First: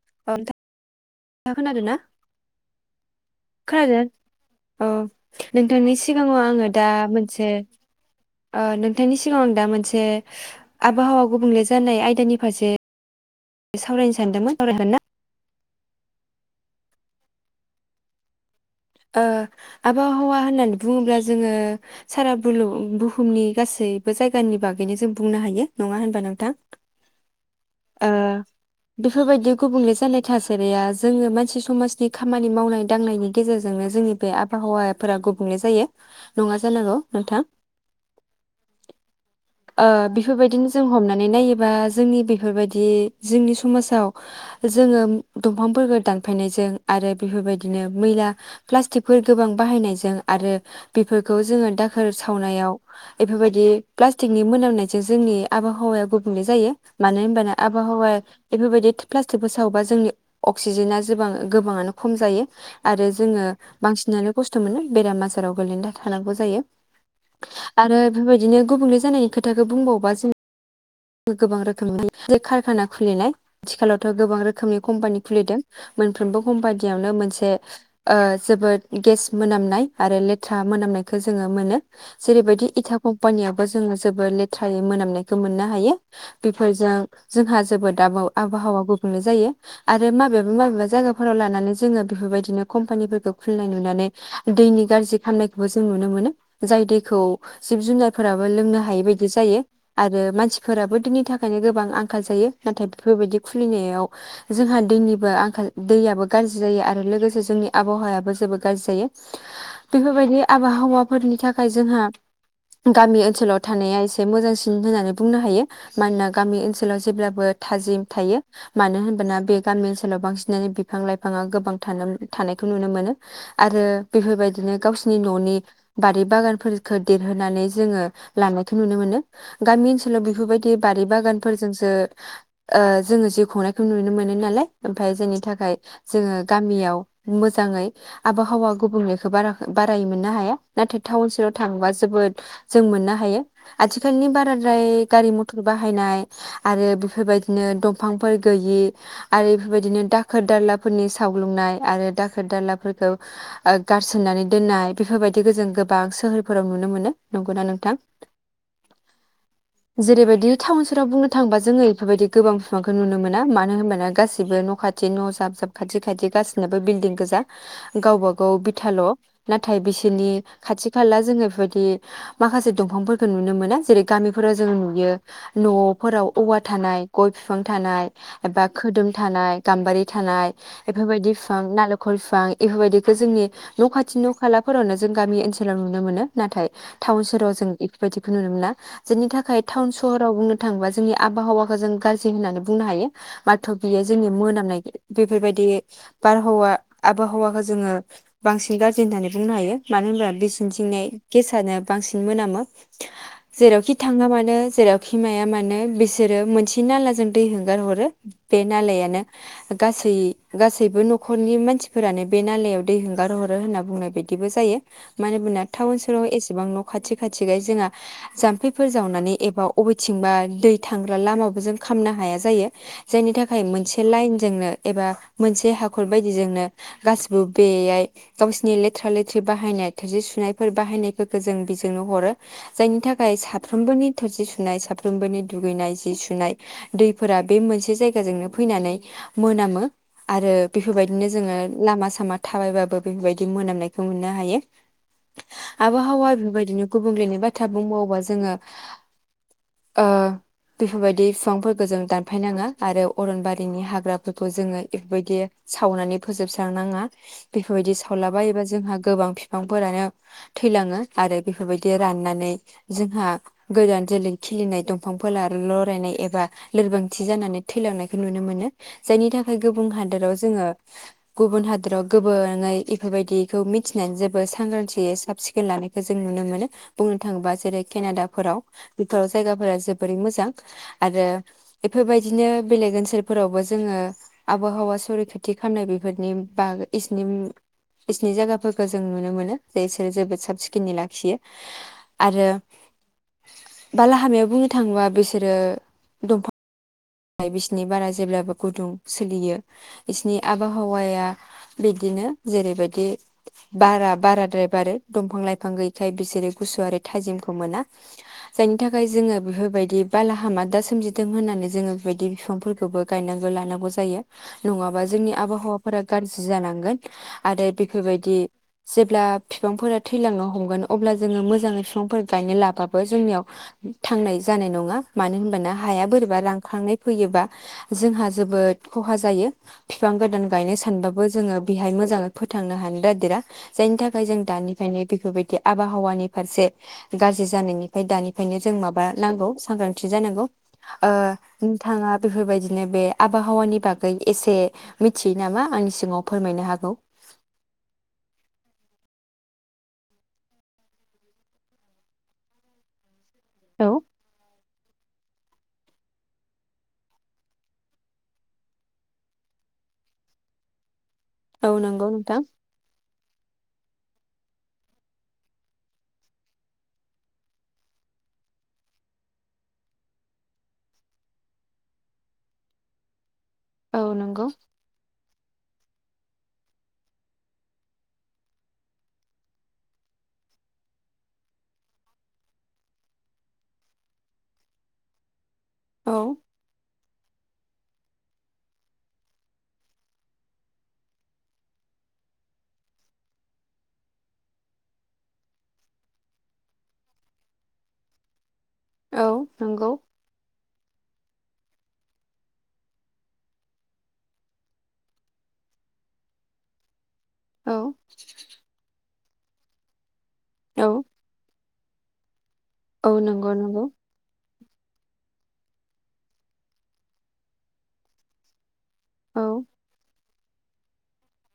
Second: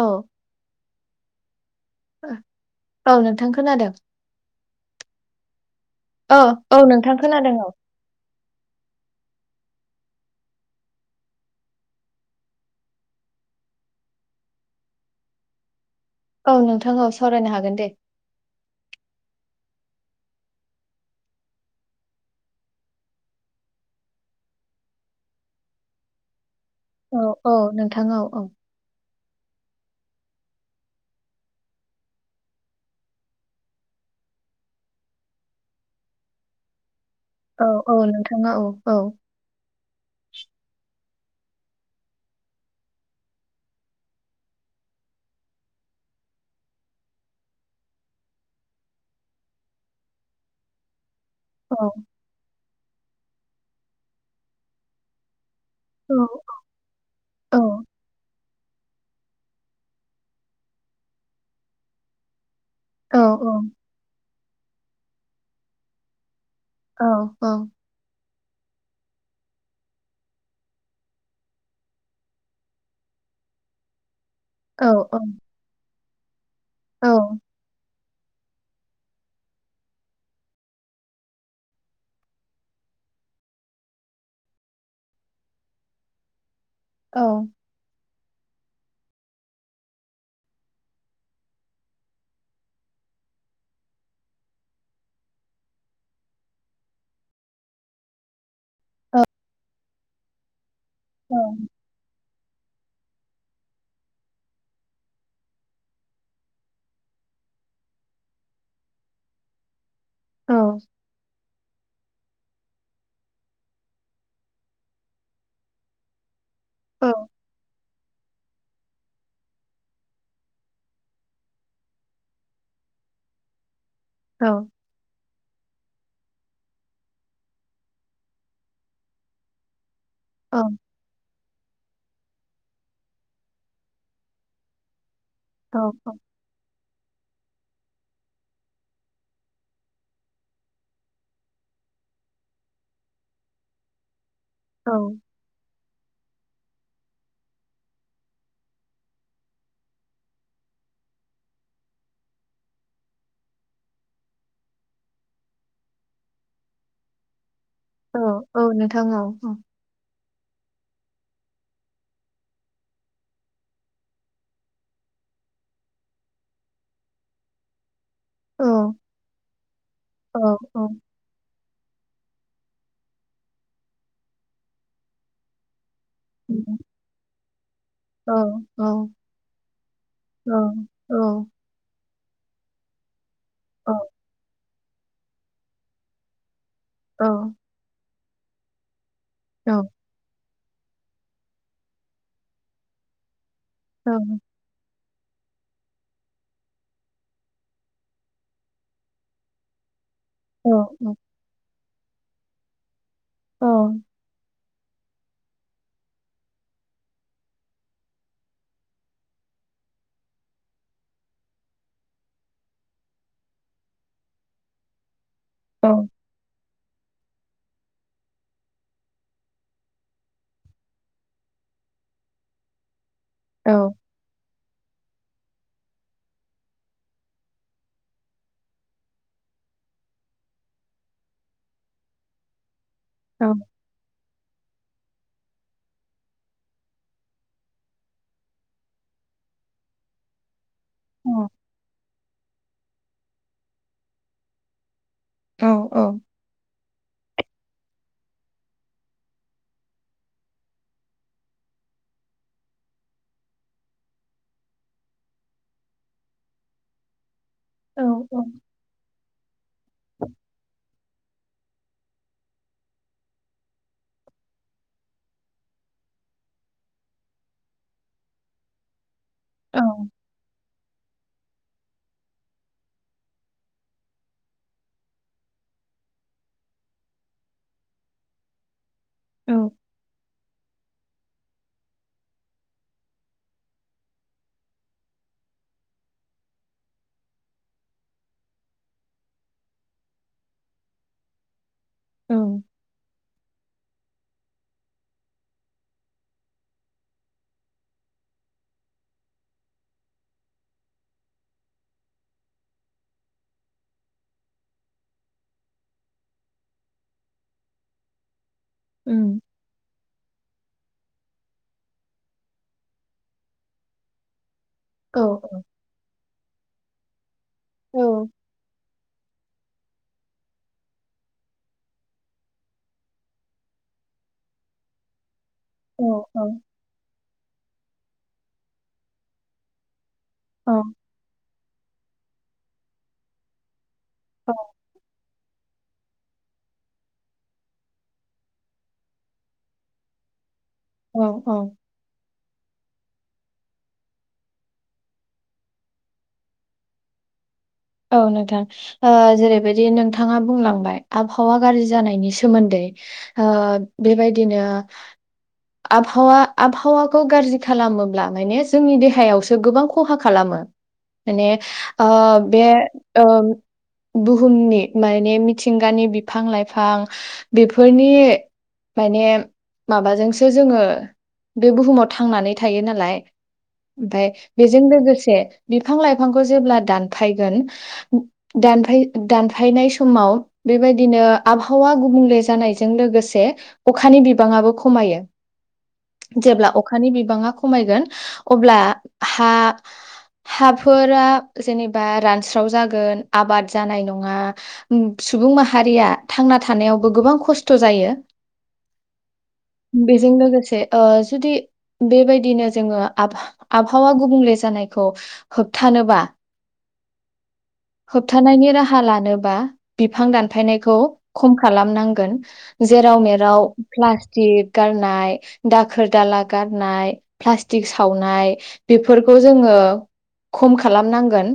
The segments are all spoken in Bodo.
औ। खोनादो ना? औ नोंथां खोनादों औ नोंथांनि औ सिगाङाव आङो औ दा नोंथां मोनसे खोनादों औ ओ नोंथांनि सिगाङाव आं दा मोनसे आबहावा गुबुंले जानाय आयदानि फारसे सावरायनो सानदोंमोन सावरायगोनना? औ नोंथां औ सावरायनो हागोन दे। ओ आबहावा होननानै बुङोब्ला जोङो सारा बुलु बुहुमनि गासैबो जायगानि बागैनो जों बुंनो हायो नङा होनबा नोंथां? औ औ नोंथां ओ औ औ। बेफोरबायदि गुबुंले जानाय थासारिया जोङो मानसि समाजनि खामानि मावनाय दांनायनि गेजेर जोंनो जोंनि बे आबहावाफोरा गुबुंले जायो नङा जानांगौ नोंथां औ औ नोंथाङा औ औ। ओ बेफोरबायदिनो जों हमनानै नायोबा जोंनि बेफोरबायदि जोंनि समाजाव जोङो दंफांफोरखो दानफायनायजों आरो बेफोरबादिनो मैला प्लास्टिकफोर गोबां बाहायनायजों आरो बेफोर खौ जोङो औ दाखोर सावनायाव एफोरबायदि प्लास थिकनि मोनामनायजों जोंनि आबहावाया औ गुबुंले जायो। मानो होनबानो औ आबहावा एफोरबायदि प्लास्टिकफोर सावबा जोंनि अक्सिजेना जोबां गोबाङानो खम जायो। आरो औ जोङो बांसिनानो खस्थ' मोनो बेराम आजाराव गोग्लैना थानांगौ जायो। औ औ आरो बेफोरबायदिनो गुबुंले जानायनि खोथाखौ बुंबावबा जों गोबां रोखोमनि जे कारखाना खुलिनाय आथिखालावथ' गोबां रोखोमनि औ औ कम्पानि खुलिदों मोनफ्रोमबो कम बाददियावनो मोनसे [unintelligible] [unintelligible] जोबोद गेस मोनामनाय आरो लेथ्रा मोनामनायखौ जोङो मोनो जेरैबायदि इटा कम्पानियावबो जों जोङो जोबोर लेथ्रायै मोनामनायखौ मोननो हायो बेफोरजों औ नोंथां जोंहा जोबोद दाबो आबहावा गुबुंले जायो आरो माबेबा माबेबा जायगाफोराव लानानै जोङो बेफोरबायदिनो कम्पानिफोरखौ खुलिनाय नुनानै दैनि गाज्रि खामनायखौबो जों नुनो मोनो जाय दैखौ जिब जुनारफोराबो लोंनो हायै बायदि औ जायो आरो मानसि फोराबो दैनि औ थाखायनो गोबां आंखाल जायो नाथाय बेफोरबायदि खुलिनायाव जोंहा दैनिबो आंखाल दैयाबो गाज्रि जायो आरो लोगोसे जोंनि आबहावायाबो जोबोद गाज्रि जायो बेफोरबायदि औ आबहावाफोरनि थाखाय थाखाय जोंहा गामि ओनसोल ओनसोलाव थानाया एसे मोजांसिन होननानै बुंनो हायो मानोना गामि ओनसोलाव औ जेब्लाबो थाजिम थायो मानो होनबोना बे गामि ओनसोलाव बांसिनानो बिफां लाइफाङा गोबां थानो थानायखौ नुनो मोनो आरो बेफोरबायदिनो औ गावसिनि न'नि बारि बागानफोरखौ देरहोनानै जोङो लानायखौ नुनो मोनो गामि ओनसोल बेफोरबायदि औ बारि बागान फोरजोंसो ओ जोङो जिउ खुंनायखौ नुनो मोनो नालाय ओमफ्राय जोंनि नि थाखाय जोङो गामियाव मोजाङै आबहावा गुबुंलेखौ बारायै मोननो हाया नाथाय टाउन सोहोराव थांबा जोबोद जों मोननो हायो आथिखालनि बाराद्राय गारि मथर बाहायनाय आरो बेफोरबायदिनो दंफांफोर गैयि आरो बेफोरबायदिनो दाखोर दालाफोरनि सावग्लुंनाय आरो दाखोर दालाफोरखौ गारसननानै दोननाय बेफोरबायदिखौ जों गोबां सोहोरफोराव नुनो मोनो नंगौना नोंथां औ औ नोंथां औ औ जेरैबायदि टाउन सोहोराव बुंनो थांङोबा जोङो बेफोरबायदि गोबां बिफांखौ नुनो मोना मानो होनबाना गासिबो न' खाथि न' जाब जाब खाथि खाथि गासिनाबो बिल्डिं गोजा गावबा गाव बिथाल' नाथाय बिसोरनि खाथि खाला जोङो बे माखासे दंफांफोरखौ नुनो मोना जेरै गामिफोराव जों नुयो न' फोराव औवा थानाय गय बिफां थानाय एबा खोदोम थानाय गाम्बारि थानाय बेफोरबायदि बिफां नालेंखर गय बिफां बेफोरबायदिखौ जोंनि न' खाथि न' खाला फोरावनो जों गामि ओनसोलाव नुनो मोनो नाथाय टाउन सोहोराव जों बिदिखौ नुनो मोना। जोंनि थाखाय टाउन सहराव बुंनो थाङोबा जोंनि आबहावाखौ जों गाज्रि होननानै बुंनो हायो। माथ' बियो जोंनि मोनामनाय बेफोरबायदि बारहावा आबहावाखौ जोङो बांसिन गाज्रि होननानै बुंनो हायो मानो होनब्ला बेसेनथिंनाय गेसानो बांसिन मोनामो। जेरावखि थाङा मानो जेरावखिमाया मानो बिसोरो मोनसे नालाजों दै हगार हरो बे नालायानो गासै गासैबो न'खरनि मानसिफोरानो बे नालायाव दै हगार हरो होनना बुंनाय बायदिबो जायो। [unintelligible] टाउन सहराव एसेबां न' खाथि खाथि खाय जोंहा जाम्फैफोर जावनानै एबा अबेथिंबा दै थांग्रा लामाबो जों खामनो हाया जायो। जायनि थाखाय औ मोनसे लाइनजोंनो एबा मोनसे हाखर बायदिजोंनो गासिबो बेयाय गावसिनि लेथ्रा लेथ्रि बाहायनाय थोरसि सुनायफोर बाहायनायफोरखौ जों बेजोंनो हरो। जायनि थाखाय औ साफ्रोमबोनि थुरजि सुनाय सा साफ्रोमबोनि दुगैनाय जि सुनाय दैफोरा बे मोनसे जायगाजोंनो फैनानै मोनामो आरो औ बेफोरबायदिनो जोङो लामा थाबायबाबो बेफोरबायदि मोनामनायखौ मोननो हायो। औ औ आबहावा बिबायदिनो गुबुंलेनि बाथ्रा बुंबावोबा जोङो ओ बेफोरबायदि बिफांफोरखौ जों दानफायनाङा आरो अरनबारिनि हाग्राफोरखौ जोङो बेफोरबायदि सावनानै फोजोबस्रांनाङा। बेफोरबायदि औ औ उम सावलाबायोबा एबा जोंहा गोबां बिफांफोरानो थैलाङो। आरो बेफोरबायदि राननानै जोंहा गोदान जोलै खिलिनाय दंफांफोरा लरायनाय एबा लोरबांथि जानानै थैलांनायखौ नुनो मोनो। जायनि थाखाय औ गुबुन हादोराव जोङो गुबुन हादराव गोबाङै बेफोरबायदिखौ मिथिनानै जेबो सांग्रांथियै साब सिखोन लानायखौ जों नुनो मोनो। बुंनो थाङोबा जेरै केनाडाफोराव बेफोराव औ जायगाफोरा जोबोरै मोजां आरो बेफोरबायदिनो बेलेग ओनसोलफोरावबो जोङो आबहावा संरैखाथि खालामनाय बेफोरनि बागनि इसोरनि इसोरनि जायगाफोरखौ जों नुनो मोनो जे इसोरो जोबोद साब सिखोनै लाखियो। आरो बालाहामायाव बुंनो थाङोबा बिसोरो दंफां बिसोरनि बारा जेब्लाबो गुदुं सोलियो बिसोरनि आबहावाया बिदिनो जेरैबायदि बारा बाराद्राय बारो दंफां लाइफां गैखाय बिसोरो गुसुवारि थाजिमखौ मोना। जायनि थाखाय जोङो बेफोरबायदि बाला हामा दा सोमजिदों होननानै जोङो बायदि बिफांफोरखौबो गायनांगौ लानांगौ जायो। नङाबा जोंनि आबहावाफोरा गाज्रि जालांगोन। आरो बेफोरबायदि जेब्ला फिफांफोरा थैलांनो हमगोन। अब्ला जोङो मोजाङै फिफांफोर गायनो लाबाबो जोंनियाव थांनाय जानाय नङा मानो होन [unintelligible] हाया बोरैबा औ रांखांनाय [unintelligible] जोंहा जोबोद खहा जायो। फिफां गोदान गायनो सानबाबो जोङो बेहाय मोजां जोङो फोथायनो हानोरादेरा जायनि [unintelligible] [unintelligible] जों दानिफ्रायनो बिफोरबायदि आबहावानि फारसे गाज्रि जानायनिफ्राय दानिफ्रायनो जों माबा नांगौ सांग्रांथि जानांगौ। ओ औ नोंथाङा बेफोरबायदि [unintelligible] बे आबहावानि बागै एसे मिथियो नामा आंनि सिगाङाव फोरमायनो हागौ। औ नोंथां, ओ जेरैबायदि नोंथाङा बुंलांबाय आबहावा गाज्रि जानायनि सोमोन्दै। ओ बेबायदिनो आबहावा आबहावाखौ गाज्रि खालामोब्ला माने जोंनि देहायावसो गोबां खहा खालामो। माने औ नंगौ ओ नोंथां बे ओ बुहुमनि माने मिथिंगानि बिफां -लाइफां बेफोरनि माने माबाजोंसो जोङो बे बुहुमाव थांनानै थायो नालाय। औ ओमफाय नंगौ बेजों लोगोसे बिफां -लाइफांखौ जेब्ला दान -फायगोन दानफाय -दानफायनाय समाव बेबायदिनो आबहावा गुबुंले जानायजों लोगोसे अखानि बिबांङाबो खमायो। औ जेब्ला अखानि बिबाङा खमायगोन अब्ला हा-हाफोरा जेने [unintelligible] रानस्राव जागोन आबाद जानाय नङा सुबुं माहारिया थांना थानायावबो गोबां खस्थ' जायो। औ नंगौ बेजों लोगोसे ओ जुदि बेबायदिनो जोङो आबफा -आबहावा गुबुंले जानायखौ होबथानोबा औ होबथानायनि राहा लानो बा बि [unintelligible] औ दानफायनायखौ खम खालामनांगोन। औ जेराव नंगौ मेराव नंगौ प्लास्टिक गारनाय दाखोर दाला गारनाय प्लास्टिक सावनाय बेफोरखौ औ जोङो खम खालामनांगोन।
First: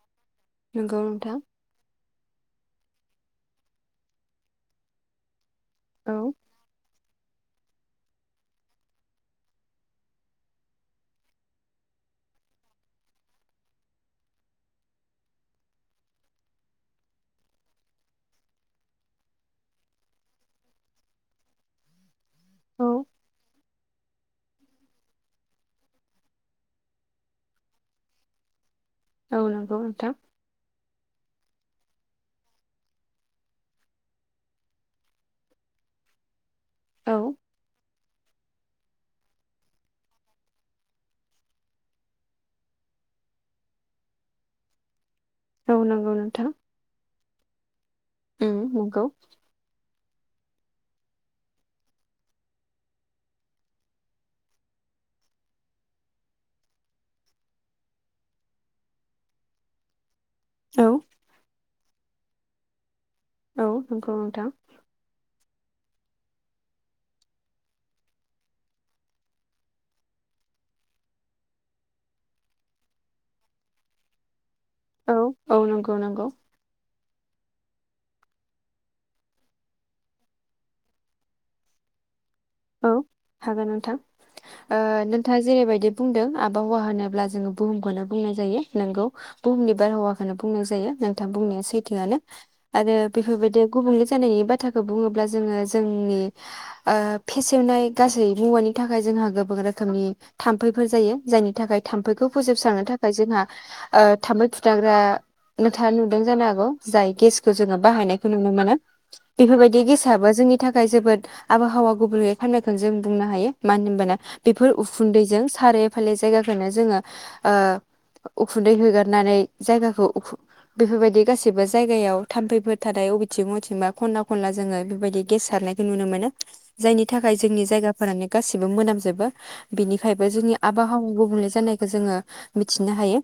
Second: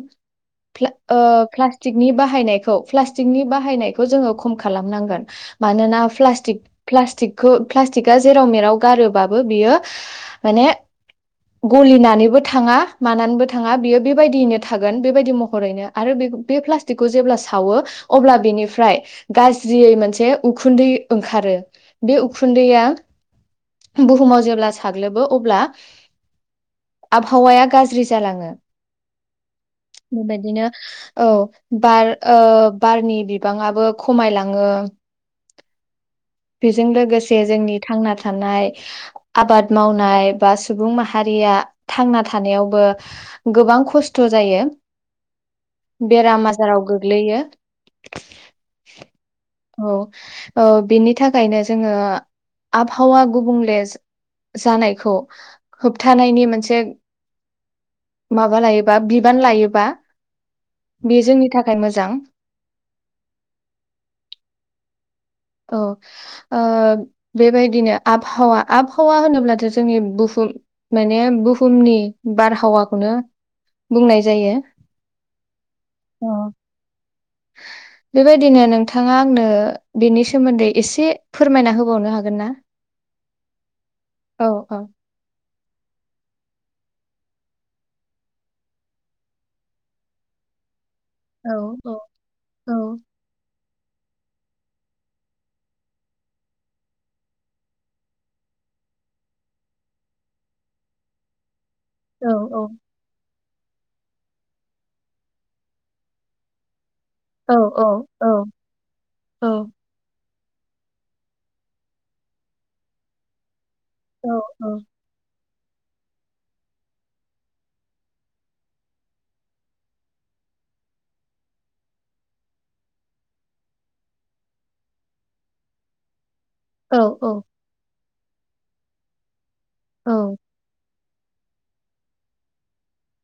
प्ला नंगौ नोंथां ओ प्लासथिक बाहायनायखौ प्लासटिकनि बाहायनायखौ जोङो खम खालामनांगोन मानोना औ प्लास्टिक प्लास्टिकखौ प्लास्टिकआ जेराव मेराव गारोबाबो बियो माने गलिनानैबो थाङा मानानैबो थाङा बियो बेबायदियैनो बेबायदि महरैनो आरो बे बे प्लासटिकखौ जेब्ला सावो अब्ला बेनिफ्राय गाज्रियै मोनसे उखुन्दै ओंखारो बे उखुन्दैया औ बुहुमाव जेब्ला साग्लोबो अब्ला आबहावाया गाज्रि जालाङो औ नंगौ नोंथां बेबायदिनो औ बार बारनि बिबाङाबो खमायलाङो बेजों औ लोगोसे जोंनि थांना थानाय आबाद मावनाय बा सुबुं माहारिया थांना थानायावबो गोबां खस्थ' जायो औ नंगौ बेराम नोंथां आजाराव गोग्लैयो उम नंगौ औ बिनि थाखायनो जोङो आबहावा गुबुंले जानायखौ होबथानायनि मोनसे माबा लायो बा बिबान लायोबा औ बेयो जोंनि थाखाय मोजां जां औ नंगौ नोंथां औ बेबायदिनो आबहावा आबहावा होनोब्लाथ जोंनि बुहुम माने बुहुमनि बारहावाखौनो बुंनाय जायो औ औ नंगौ नंगौ अ बेबायदिनो नोंथाङा आंनो बेनि सोमोन्दै एसे फोरमायना होबावनो हागोन ना औ हागोन नोंथां औ औ नोंथाङा जेरैबायदि बुंदों आबहावा होनोब जोङो बुहुमखौनो बुंनाय जायो नोंगौ बुहुमनि बारहावाखौनो बुंनाय जायो नोंथां औ बुंनाया औ सैथोआनो औ आरो बेफोरबायदि गुबुंले जानायनि बाथ्राखौ बुङोब्ला जोङो जोंनि फेसेवनाय गासै मुवानि थाखाय जोंहा गोबां रोखोमनि थाम्फैफोर जायो जायनि थाखाय थाम्फैखौ औ फोजोबस्रांनो थाखाय जोंहा थाम्फै फुथारग्रा नोंथाङा नुदों जानो हागौ जाय गेसखौ औ जोङो औ बाहायनायखौ नुनो मोनो औ बेफोरबायदि गेसाबो जोंनि नि थाखाय जोबोद आबहावा गुबुंले खालामनायखौनो जों बुंनो हायो मानो होनबाना औ बेफोर औ उखुन्दैजों सारफाले जायगाखौनो जोङो उखुन्दै होगारनानै जायगाखौ बेफोरबायदि गासैबो जायगायाव थाम्फैफोर थानाय अबेथिं अबेथिंबा खनला खनला जोङो बेफोरबायदि गेस सारनायखौ नुनो मोनो औ जायनि थाखाय औ जोंनि जायगा फोरानो गासिबो मोनामजोबो बिनिखायबो औ जोंनि आबहावा आबहावा गुबुंले जानायखौ जोङो मिथिनो हायो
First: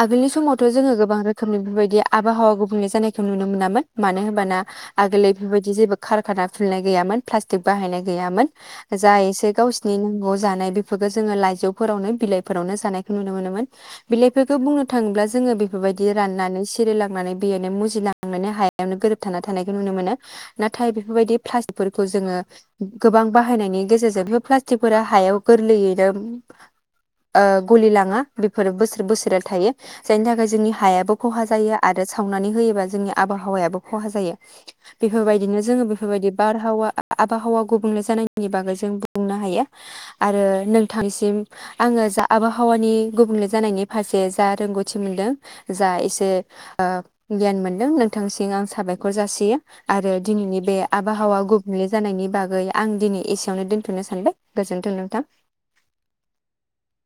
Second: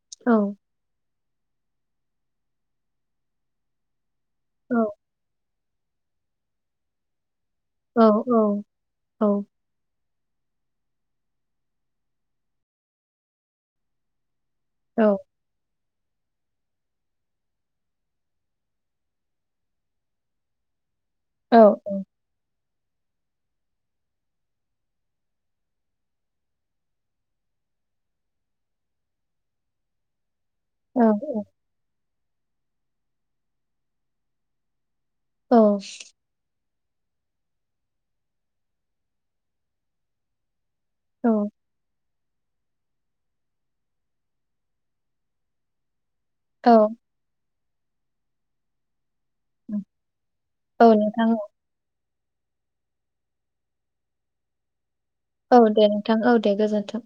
आगोलनि औ समावथ' जोङो गोबां रो खोमनि बेफोरबायदि आबहावा गुबुंले जानायखौ नुनो मोनामोन। मानो होमबाना औ आगोलै बेफोरबायदि जेबो खारखाना खुलिनाय गैयामोन। प्लास्टिक औ बाहायनाय औ गैयामोन जा औ एसे गावसिनि ग' जानाय बेफोरखौ जोङो लाइजौफोरावनो बिलाइफोरावनो जानायखौ नुनो मोनोमोन। बिलाइ बेखो बुंनो औ थाङोब्ला जोङो बे फोरबायदि राननानै सिरिलांनानै बेनो मुजिलांनोनो हायावनो गोरोबथा थानायखौ नुनो मोनो। नाथाय बे फोरबायदि प्लास [unintelligible] ओ गोबां बाहायनायनि गेजेरजों बेफोर प्लासथिकफोरा हायाव गोरलैयैनो ओ गलिलाङा बेफोर बोसोर बोसोरे थायो जायनि थाखाय जो ङोनि औ हायाबो खहा जायो आ दा सावनानै होयोबा जोंनि आबहावायाबो खहा जायो। बेफोरबायदिनो जोङो बेफोरबायदि बार हावा [unintelligible] आबहावा गुबुंले जानायनि बागै जों बुंनो हायो आरो नों औ थांसिम आङो जा आबहावानि गुबुंले जानायनि फारसे जा रोंगौथि मोनदों जा एसे ए औ ओ गियान मोन दों नोंथांसिं आं साबाय खर जासियो आरो दिनैनि बे औ नोंथां आबहावा गु जानायनि बागै आं दिनि एसेयावनो दोनथ'नो सानबाय गोजोन्थों नों औ दे नोंथां औ दे गोजोन्थों।